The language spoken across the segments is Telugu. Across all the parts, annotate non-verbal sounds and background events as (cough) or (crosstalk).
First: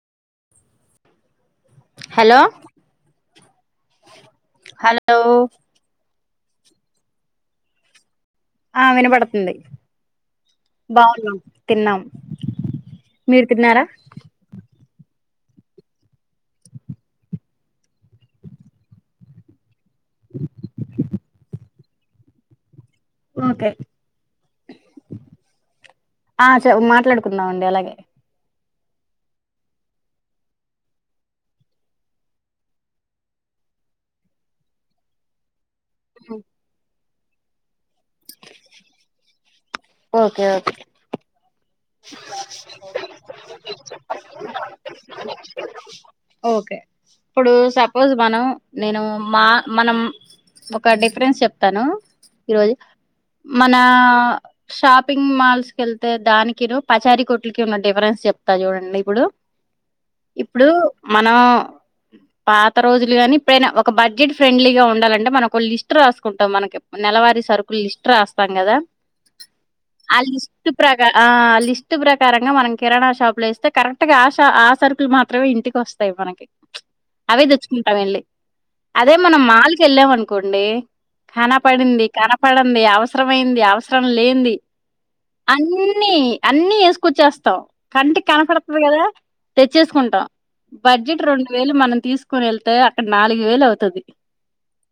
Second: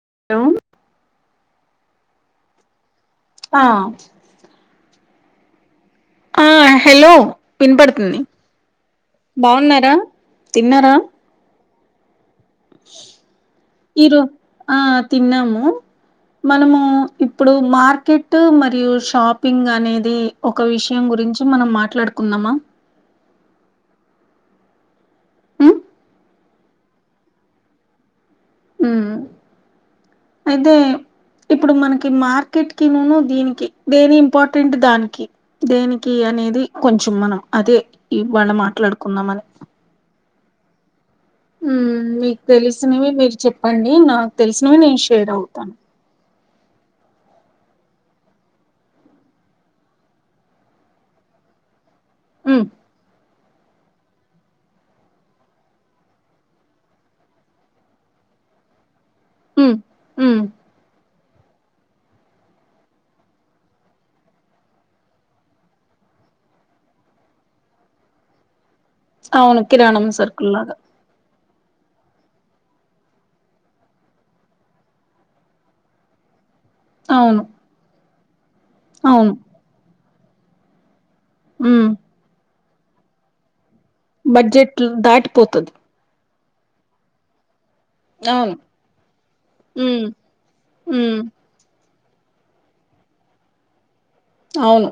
(unintelligible) హలో ఆ లో ఆ హలో విన్పడుతుంది ఆ వినపడతుంది బావున్నం తిన్నాం మీరు తిన్నారా ఇరు ఆ తిన్నాము మనము ఇప్పుడు మార్కెట్ మరియు షాపింగ్ అనేద్ ది ఒక విషయం గురించి మనం మాట్ మాట్లాడుకుందామా ఓకే ఉమ్ ఆ చే మాట్లాడుకుందామ్ అండి అలాగే మ్ అయితే ఇప్పుడు మనకి మార్కెట్ కి నును దీనికి దేని ఇంపార్టెంట్ దానికి దేనికి అనేది కొంచ చం మనం అదే ఇవాళ మాట్లాడుకుందామని ఓకే ఓకే హుమ్ మీకు తెలిసినవి మీక్ చెప్ అండి నాకు తెలుస్ నేను ఇషేర్ అవుతా ఓకే ఇప్పుడు సపోజ్ మనం నేను మా మనం ఒక డిఫరెన్స్ చెప్తాను ఉమ్ ఈరోజు మన షాపింగ్ మాల్స్ కెళ్తే దానికి పచారి కొట్లకి ఉన్న డిఫరెన్స్ చెప్తా చూడండి ఇప్పుడు ఉమ్ ఉమ్ ఇప్పుడు మనం పాత రోజులు కాని ఇప్పుడైనా ఒక బడ్జెట్ ఫ్రెండ్లీగా ఉండాలంటే మనం ఒక లిస్ట్ రాసుకుంటాం మనకి నెలవారీ సరుకులు లిస్ట్ రాస్తాం కదా అవును కిరాణం సర్కుల్ళగా దిస్ట్ ప్రకారంగా మనం కిరాణా షాప్ లోేస్తే కరెక్ట్ గా ఆ ష ఆ సర్కుల్ మాత్రమే ఇంటికి వస్తంది వస్తయి మనకి అవును అవే తెుచ్చుకుంటాం వెళ్ళి అదే అవును మనం మాాలకిెళ్ళాం అనుకోం కొండే ఉమ్ కనపడింది కనపడ ఉంది అవసరమైంది అవసర రం లేన్ది బడ్జెట్లు దాటిపోతది అన్నిీ అన్నిీ వేసుకొచ్చేస్తాం కంటికి అవును కనపడుతుంది కదా ఉమ్ తెచ్చేసుకుంటాం ఉమ్ బడ్జెట్ రెండు వేలు మనం తీసుకుొని వెళ్తే అక్కడ నాలుగు వేలు అవుతది అవును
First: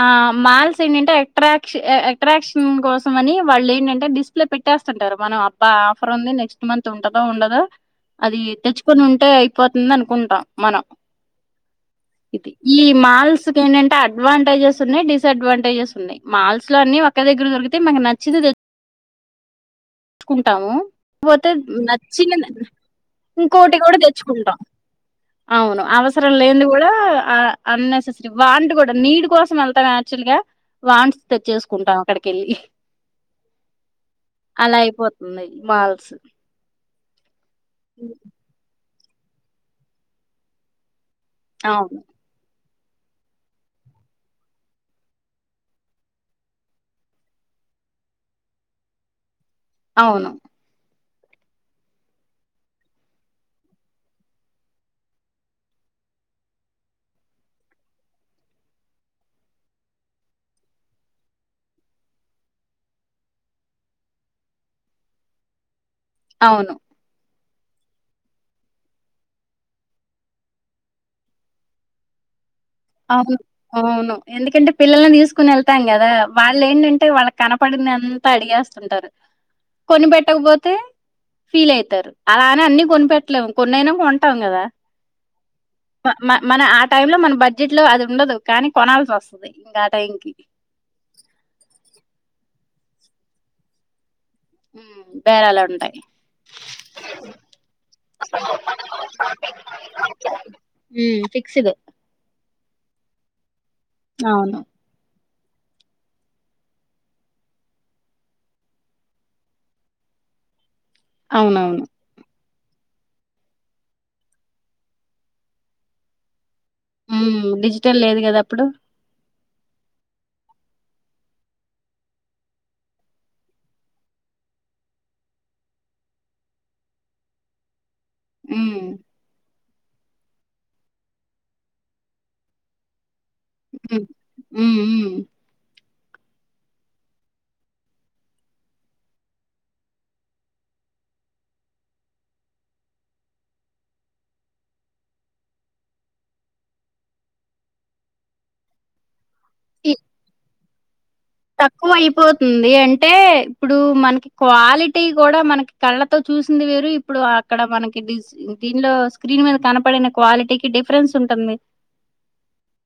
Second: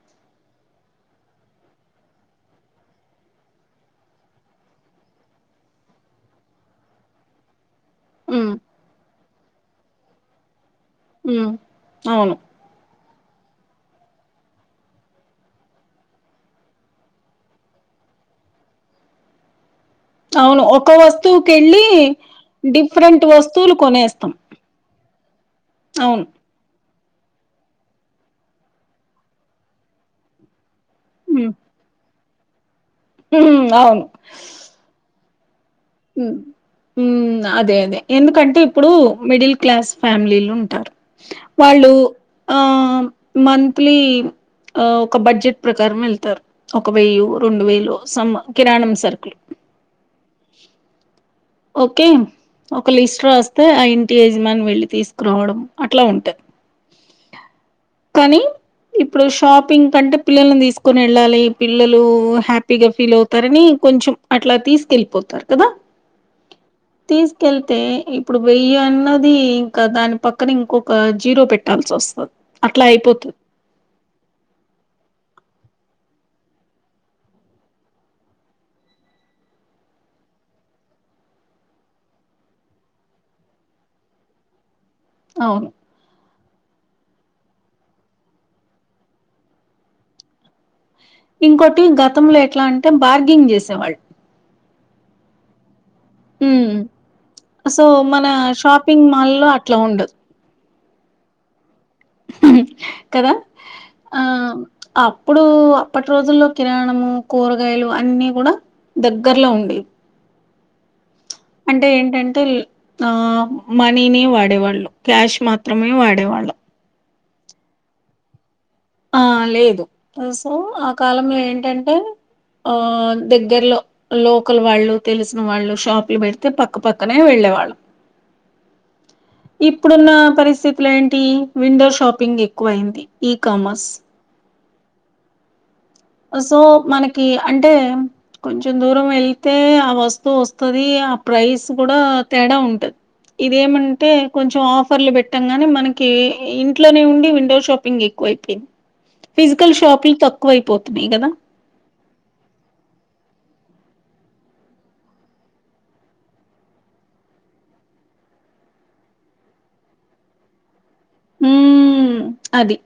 ఆ మాల్స్ ఏంటంటే అట్రాక్ష అట్రాక్షన్ కోసం అని వాళ్ళు ఏంటంటే డిస్ప్లే పెట్టేస్తుంటారు మనం అబ్బా ఆఫర్ ఉంది నెక్స్ట్ మంత్ ఉంటదో ఉండదో అది ఉమ్ తెచ్చుకొని ఉంట్ టేక్ పోతుంది అనుకుంటాం మనం ఉమ్ అవును ఇది ఈ మాల్స్ కి ఏంటంటే అడ్వాంటేజెస్ ఉన్నాయి డిస్డ్వాంటేజెస్ ఉన్నాయి మాల్స్ లో అన్ని ఒక్క దగ్గర దొరికితే మాకు నచ్చితే తె అవును ఒక వస్తువుకి వెళ్ళి నచ్చిన డిఫరెంట్ వస్తువులు ఇంకోటి కూడా కొనేస్తాం తెచ్చుకుంటాం అవును అవసరం లేనిది కూడా అన్నెసెసరీ వాంటి కూడా నీడ్ కోసం వెళ్తాం యాక్చువల్ గా వాన్ట్స్ తెచ్చేసుకుంటాం అక్కడికెళ్లి హ్మ్ అవును అలా అయిపోతుంది మాల్స్ హ్మ్అదే అదే ఎందుకంటే ఇప్పుడు మిడిల్ క్లాస్ ఫ్యామిలీలు ఉంటారు వాళ్ళు అవును. ఆ మంత్లీ ఒక బడ్జెట్ ప్రకారం వెళ్తారు ఒక వెయ్య రెండు వేలు సమ్ కిరాణం సరుకులు అవును ఓకే ఒక లిస్ట్ రాస్తే ఆ ఇంటి యజమాని వెళ్ళి తీసుకురావడం అట్లా ఉంటది. కానీ ఇప్పుడు షాపింగ్ కంటే పిల్లల్లను తీసుకొని వెళ్ళాలి పిల్లలు హ్యాపీగా ఫీల్ అవుతారని కొంచెం అట్లా తీసుకెళ్ళిపోతారు కదా అవును తీసుకెళ్తే ఇప్పుడు వెయ్యి అన్నది ఇంకా దాని పక్కన ఇంకొక జీరో పెట్టాల్సి వస్తుంది అవును అవును ఎందుకంటే పిల్లల్ని తీసుకుని వెళ్త కొంటాం కదా వాళ్ళు ఏంటంటే వాళ్ళకి కనపడింది అంతా అడిగేస్తుంటారు కొనిపెట్టకపోతే ఫీల్ అయితారు అలానే అన్ని కొనిపెట్టలేము కొన్నియినా కొంటాం కదా అవును మ మన ఆ టైం లో మనం బ జిట్లో అది ఉండదు కానీ కొనాల్సి వస్తుంది ఇంక ఆటైమ్కీ ఇంకోటి గతంలో ఎట్లా అంటే బార్గెంగ్ చేసేవాళ్ళు బేరాలుంటై హ్మ్ సో మన షాపింగ్ మాల్ లో అట్లా ఉండదు హ్మ్ ఫిక్స్డ్ కదా అ అవును. అప్ ఇప్పుడు అప్పటి రోజుల్లో కిరాణము కూరగాయలు అన్నీ కూడా దగ్గరలో ఉండేవి అవునవును. అంటే ఏంటంటే ఆ మనీని వాడేవాళ్ళు క్యాష్ మాత్రమే వాడేవాళ్ళు హ్మ్ డిజిటల్ లేదు కదా అప్పుడు ఆ లేదు సో ఆ కాలంలో ఏంటంటే దగ్గరలో లోకల్ వాళ్ళు తెలిసిన వాళ్ళు షాప్లు పెడితే పక్కపక్కనే వెళ్ళేవాళ్ళం హ్మ్ ఇప్పుడున్న పరిస్థితులు ఏంటి విండో షాపింగ్ ఎక్కువ అయింది ఈకామర్స్ హ్మ్. హ్మ్ మ్మ్ సో మనకి అంటే కొంచెం దూరం వెళ్తే ఆ వస్తువు వస్తది. ఆ ప్రైస్ కూడా తేడా ఉంటది. ఇదేమంటే కొంచెం ఆఫర్లు పెట్టంగానే మనకి ఇంట్లో ఉండి విండో షాపింగ్ ఎక్కువ అయిపోయింది. ఫిజికల్ ఈ షాపింగ్ తక్కువైపోత బిడవ తక్కువ అయిపోతుంది. అంటే ఇప్పుడు మనకి క్వాలిటీ కూడా మనకి కళ్ళతో చూసింది. వేరు ఇప్పుడు అక్కడ మనకి దీనిలో స్క్రీన్ మీద కనపడిన క్వాలిటీకి డిఫ హ్ అది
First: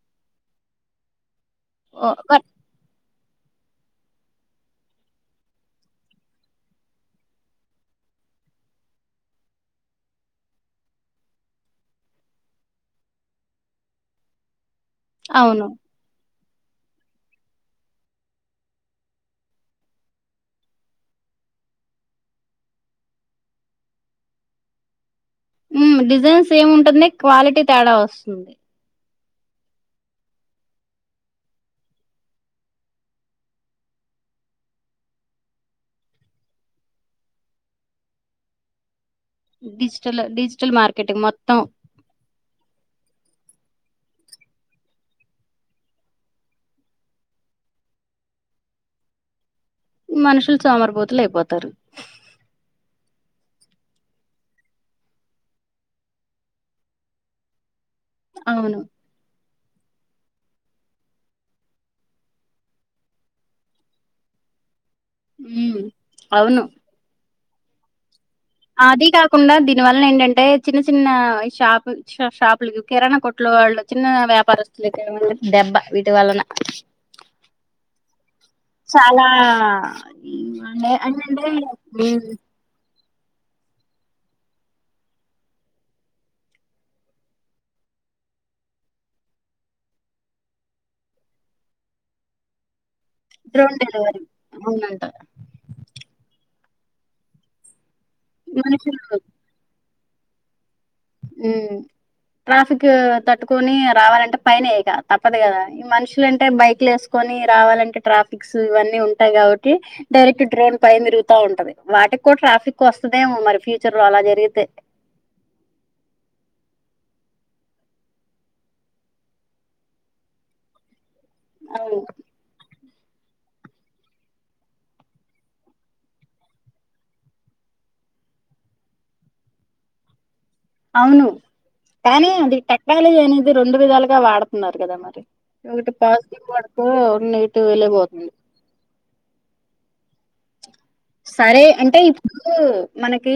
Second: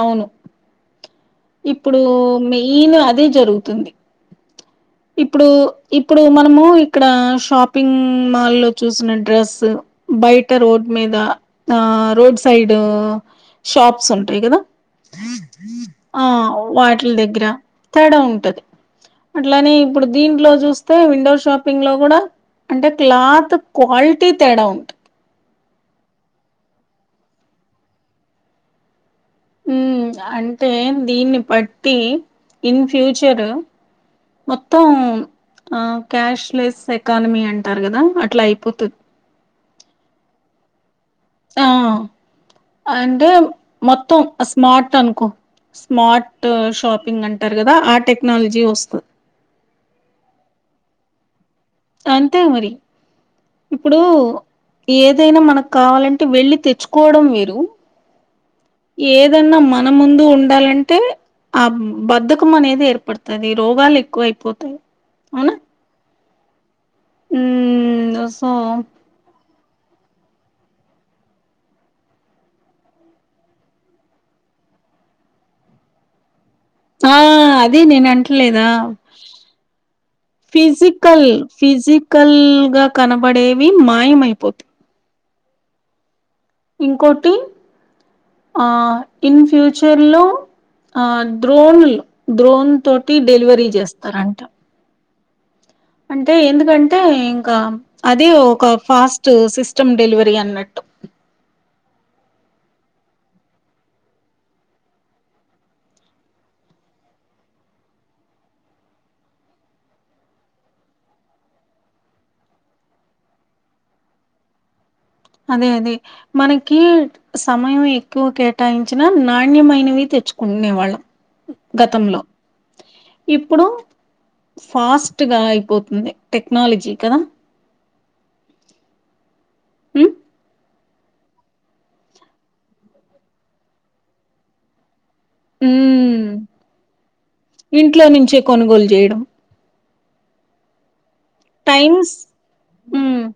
ఆవును ఇప్పుడు ఓ బట్ మెయిన్ అదే జరుగుతుంది ఇప్పుడు ఇప్పుడు మనము ఇక్కడ షాపింగ్ మాల్ లో చూసిన డ్రెస్ బయట రోడ్ మీద ఆ రోడ్ సైడ్ షాప్స్ ఉంటాయి కదా అవును ఆ వాటిల దగ్గర తేడా ఉంటది. అట్లానే ఇప్పుడు దీంట్లో చూస్తే విండో షాపింగ్ లో కూడా అంటే క్లాత్ క్వాలిటీ తేడా ఉంటది. ఉ డిజైన్స్ సేమ్ ఉంటుంది క్వాలిటీ తేడా వస్తుంది ఉమ్ అంటే దీన్ని బట్టి ఇన్ ఫ్యూచర్ మొత్తం క్యాష్లెస్ ఎకానమీ అంటారు. కదా అట్లా అయిపోతది. డిజిటల్ డిజిటల్ మార్కెట్ ఆ అంటే మొత్తం స్మార్ట్ అనుకో స్మార్ట్ షాపింగ్ అంటారు. కదా ఆ టెక్నాలజీ వస్తది. మనుషులు సోమరీ పోతులు అయిపోతారు. అంతే మరి ఇప్పుడు ఏదైనా మనకు కావాలంటే వెళ్ళి తెచ్చుకోవడం. వేరు అవును ఏదన్నా మ మన ముందు ఉండాలంటే ఆ బద్దకం అనేది ఏర్పడతది రోగాలు ఎక్కువ అయిపోతాయి. హ్ అవును ఉ వ అది కాకుండా ది దని వలన ఏంటంటే చిన్న చిన్న షాపు షాపు కిరాణా కొట్ల వాళ్ళు చిన్న వ్యాపారస్తులు కు ఏమన్న దెబ్బ వీటి వలన ఆ అది నేను అంట్లే దా చాలా ఏమండే ఫిజికల్ ఏంటంటే ఫిజికల్గా కనబడేవి మాయమయిపోత ఇంకోటి ఆ ఇన్ ఫ్యూచర్ లో ఆ డ్రోన్లు డ్రోన్ తో టీ డెలివరీ డ్రోన్ డెలివరీ చేస్తారంట అవునంట అంటే ఎందుకంటే ఇంకా అదే ఒక మనుషులు ఫాస్ట్ సిస్ స్టం డెలివరీ అన్నట్టు ఉ ట్రాఫిక్ తట్టుకొని రావాలంటే పైనే తప్పదు గాదా. ఈ మనుషులంటే బైక్లు వేసుకొని రావాలంటే ట్రాఫిక్స్ ఇవన్నీ ఉంటాయి. కాబట్టి డైరెక్ట్ డ్రోన్ పైన్నే తిరుగుత ఉంటది. వాటికి కూడా ట్రాఫిక్ వస్తదేమో మరి ఫ్యూచర్ లో అలా జరిగితే అదే అదే మనకి సమయం ఎక్కువ కేటాయించిన నాణ్యమైనవి తెచ్చుకునే వాళ్ళం అవును గతంలో ఇప్పుడు ఫాస్ట్ గా అయిపోతుంది టెక్నాలజీ కదా హ్ అవును. కానీ అది టెక్నాలజీ అనేది రెండు విధాలుగా వాడుతున్నారు. కదా మరి ఒకటి ఉమ్ పాజిటివ్ పడుకో నెగిటివ్ ఇంట్లో వెళ్ళపోతుంది నుంచే కొనుగోలు చేయడం సరే అంటే టైమ్స్ ఇప్పుడు మనకి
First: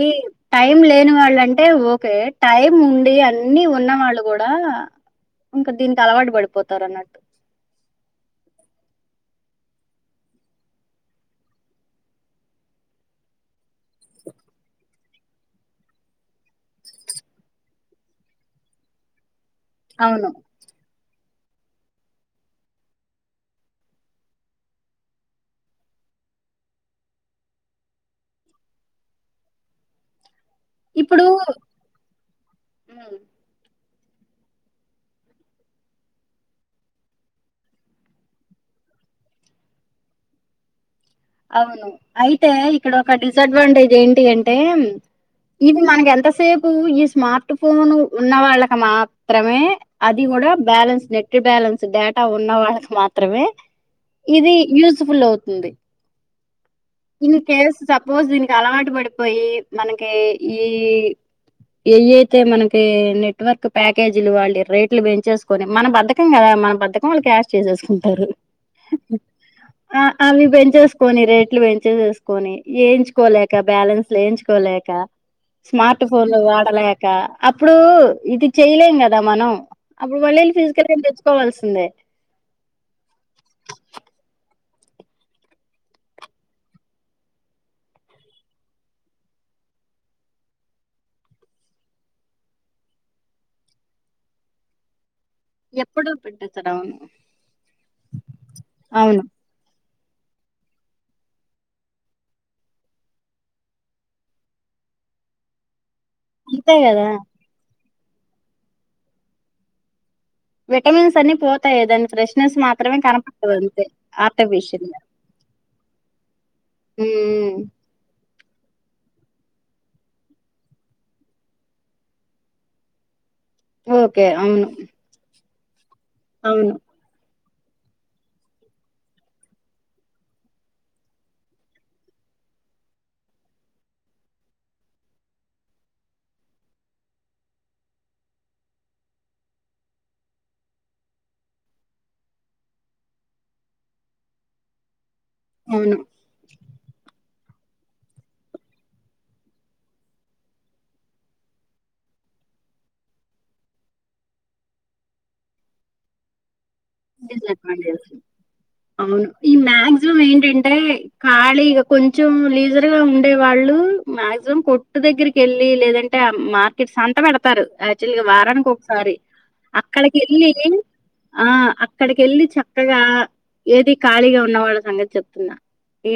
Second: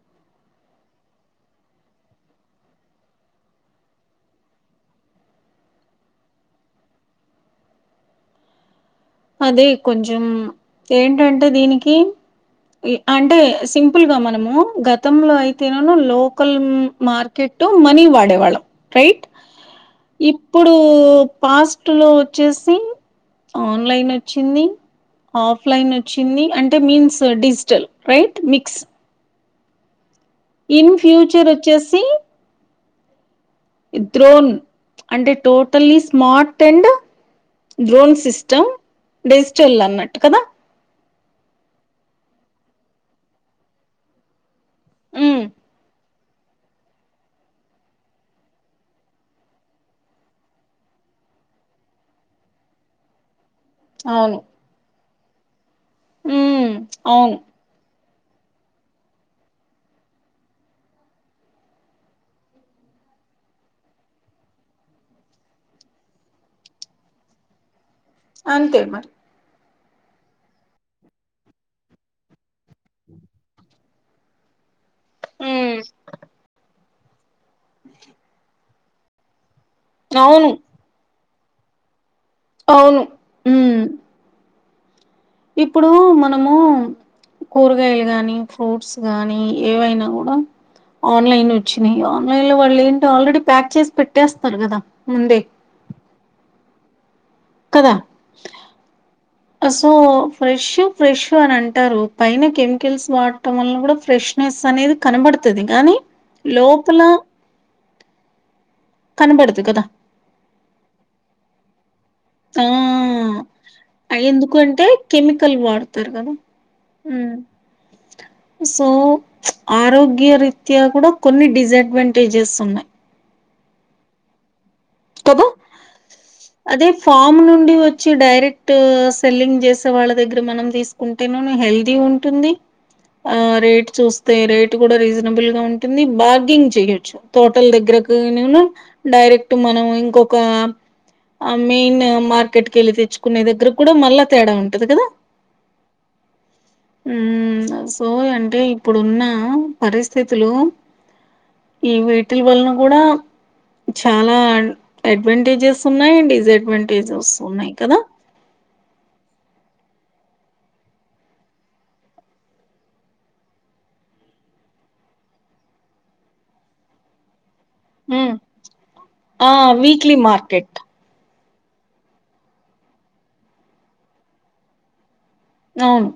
టైం లేని వాళ్ళంటే ఓకె టైం ఉండి అన్ని ఉన్న వాళ్ళు కూడ ఇంక దీనికి అలవాటు పడిపోతారు అన్నట్టు. అదే కొంచెం ఏంటంటె దీనికి అంటె సింపుల్ గా మనము గతంలో అయితేన లోకల్ మార్కెట్టు మనీ వాడేవాళ్ళం రైట్ అవును. ఇప్పుడు పాస్ట్ లో వచ్చేసి అవును ఆన్లైన్ వచ్చింది ఆఫ్లైన్ వచ్చింది అంటే means digital right mix in future వచ్చేసి ఆ డ్రోన్ అంటే totally smart and drone system digital అన్నట్టు కదా అవును అయితే ఇక్కడ ఒక డిసడ్వాంటేజ్ ఏంటి అంటె టే ఉమ్ ఇది మనకు ఎంతస్ సేపు ఈ స్మార్ట్ ఫోన్ ఉన్న వాళ్ళకి మాత్రమే అది కూడా బ్యాలన్స్ నెట్ బ్యాలెన్స్ డేటా ఉన్న వాళ్ళకి మాత్రమే అవును ఇది యూజ్ ఫుల్ అవుతుంది ఉమ్ ఇం అవును కేస్ సప్ పోజ్ దీనికి అలవాటు పడిపోయి మనకి ఈ ఏయి అయితే మనకి నెట్వర్క్ ప్యాకేజీలు వాళ్ళ రేట్లు పెంచేసుకొని మన బద్దకం కదా మన బద్దకం వాళ్ళు క్యాష్ చేసేసుకున్ అంతే మరి ఆ అవి పెంచేసుకోని రేట్లు పెం చేసేసుకొని ఎయించుకోలేక బాలెన్స్లు లేయించుకోలేక ఉమ్ స్మార్ట్ ఫోన్లు వాడలాక్ క అప్పుడూ ఇది చెయలేం కదా మనం అప్పుడు అవును మల్లెల్లి ఫిజికల్ ఐడీ తెచ్ కోవాల్సిందే అవును ఊ ఇప్పుడూ మనమూ కూరగాయలు గాని ఫ్రూట్స్ గానీ ఏవైనా కూడా ఆన్లైన్ వచ్చినాయి ఆన్లైన్ లో వాళ్ళు ఏంటో ఆల్రెడీ ప్యాక్ చేసి పెట్టేస్తారు కదా ముందే ఎప్పుడో పెట్టేత్తారు అవును కదా అస్ పో ఫ్రెష్ ఫ్రెష్ అని అంటారు పైన కెమికల్స్ వాడటం వల్ల కూడా ఫ్రెష్నెస్ అనేది కనబడతది గానీ అంతే లోపల కదా కనబడదు కదా విటమిన్స్ అన్ని పోతాయి గదన్నీ ఫ్రెష్నెస్ ఆ మాత్రమే కనబడతది అంతె ఎందుకంటే ఆర్టిఫీషల్గా కెమికల్ వాడతారు కదా ఊ ఉమ్ సో ఆరోగ్య రీత్యా కూడ కొన్ని డిసడ్వాంటేజెస్ ఉన్నాయి ఓకె అవును అబ్బ అవును అదే ఫామ్ ను వచ్చి డైరెక్ట్ సెల్లింగ్ చేసే వాళ్ళ దగ్గర మనం తీసుకుంటే హెల్దీ ఉంటుంది రేట్ చూస్తే రేట్ కూడా రీజనబుల్ గా ఉంటుంది బార్గింగ్ చేయొచ్చు టోటల్ దగ్గర గనివ్వని డైరెక్ట్ మన ఇంకొక అ మెయిన్ మార్కెట్ కెళ్ళి తెచ్చుకునే దగ్గర కూడా మళ్ళా తేడా ఉంటది కదా అవును ఉమ్ సో అంటే ఇప్పుడున్న పరిస్థితులో ఈ వేటిల వలన కూడా చాలా అడ్వాంటేజెస్ ఉన్నాయ్ డిసడ్వాం డిసడ్వాంటేజెస్ అవును ఈ మ్యాక్స్ మం ఏంటంటే ఖాళీగా కొంచెం లీజర్ గా ఉండే వాళ్ళు మాక్సిమం కొట్టు దగ్గరికి వెళ్ళి లేదంటే ఆ మార్కెట్ సంత పెడత తారు యాక్చువల్గా హ్మ్ వారానికి ఒకసారి ఆ వీక్లీ అక్కడికి వెళ్ళి మార్కెట్ ఆ అక్కడికి వెళ్ళి చక్కగా ఏది ఖాళీగా ఉన్నవాళ్ళ సంగతి చెప్ చెప్తున్న అవును ఏ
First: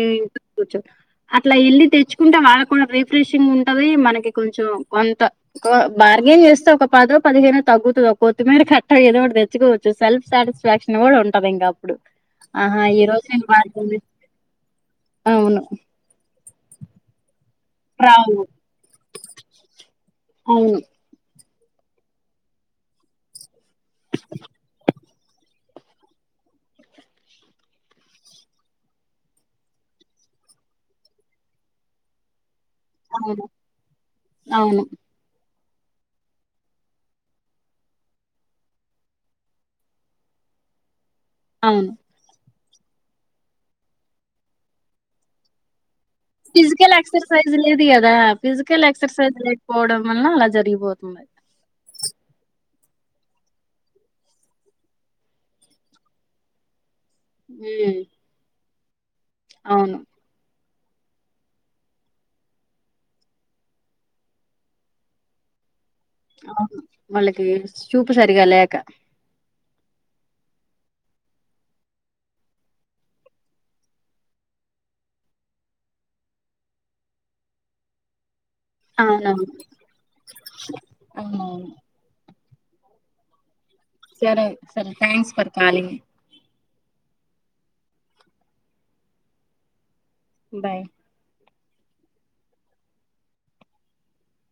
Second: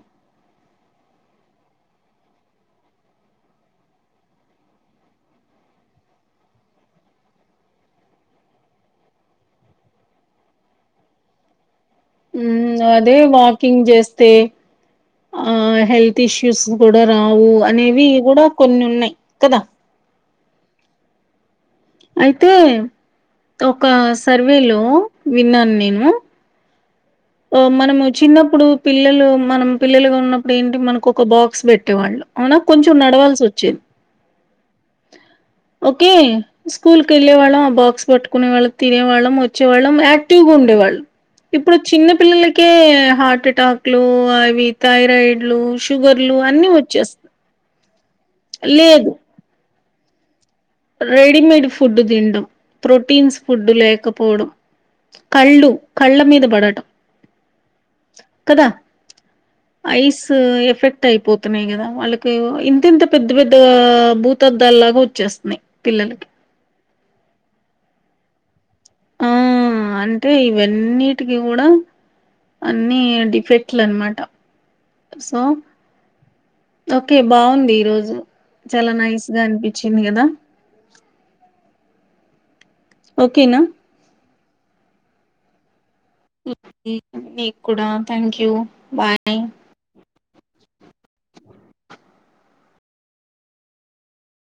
అట్లా ఎళ్లి తెచ్చుకుంటే వాళ్ళ కూడా రిఫ్రెషింగ్ ఉంటుది మనకి కొంచెం కొంత కో బార్గెన్ చేస్తే ఒక పదో పదిహేనో తగ్గుతుది కొత్తిమీర కట్ట ఏదో ఒకటి తెచ్చుకోవచ్చు సెల్ఫ్ సాటిస్ఫై స్ఫాక్షన్ కూడా ఉంటది ఇంకా ఉమ్ అదే వాకింగ్ చే చేస్తే ఆ అవును హెల్త్ ఇష్యూ స్ కూడా రావు అనేవి రావు కూడా కొన్ని ఉన్నాయి కదా అవును అయితే ఒక సర్వే లో విన్నాన్ నేను మనము చిన్నప్పుడు పిల్లలు మనం పిల్లలుగా ఉన్నప్పుడు ఏంటి మనకొక బాక్స్ వెట్టేవాళ్ళు అవునా కొంచెం అవును నడవాల్సొచ్చేది అవును ఓకే స్కూల్కేవాళ్ళం ఆ బాక్స్ పట్టుకునే వాళ్ళం తినేవాళ్ళం ఒచ్చే వాళ్ళం యాక్టివ్ గుండేవాళ్ళం అవును చిన్న పిల్లలకే హార్టేటాక్లు అవి థైరాయిడ్లు షుగర్లు అన్ని ఫిజికల్ వచ్చేస్తాయి ఎక్సర్సైజ్ లేదు కదా ఫిజికల్ ఎక్సర్సైజ్ లే కపోవడం వలన అలా జర్ రెడిమేడ్ ఫు ఫుడ్డు తిన్డం ప్రోటీన్స్ ఫుడ్డు లేకపోవడం కళ్ళు కళ్ళమీదబడటం హు ఐస్ ఎఫెక్ట్ క్ట్ అయిపోతున్నాయి కదా వాళ్ళకు ఇంతింత పెద్ద పెద్ద భూతద్దాలు లాగొచ్చేస్తున్నాయి అవును వాళ్ళకి చూపు సరిగా లేక ఆ అంటే ఇవన్నిటికి కూడా అన్ని డిఫెక్ట్లు అన్నమాట సో ఓకే బాగుంది ఈరోజు చాలా నైస్ గా అవునవును అనిపించింది కదా అవునవును ఓకేనా సరే సరే థ్యాంక్స్ ఫర్ కాలింగ్ (unintelligible) నీకు కూడా థ్యాంక్యూ బాయ్ బాయ్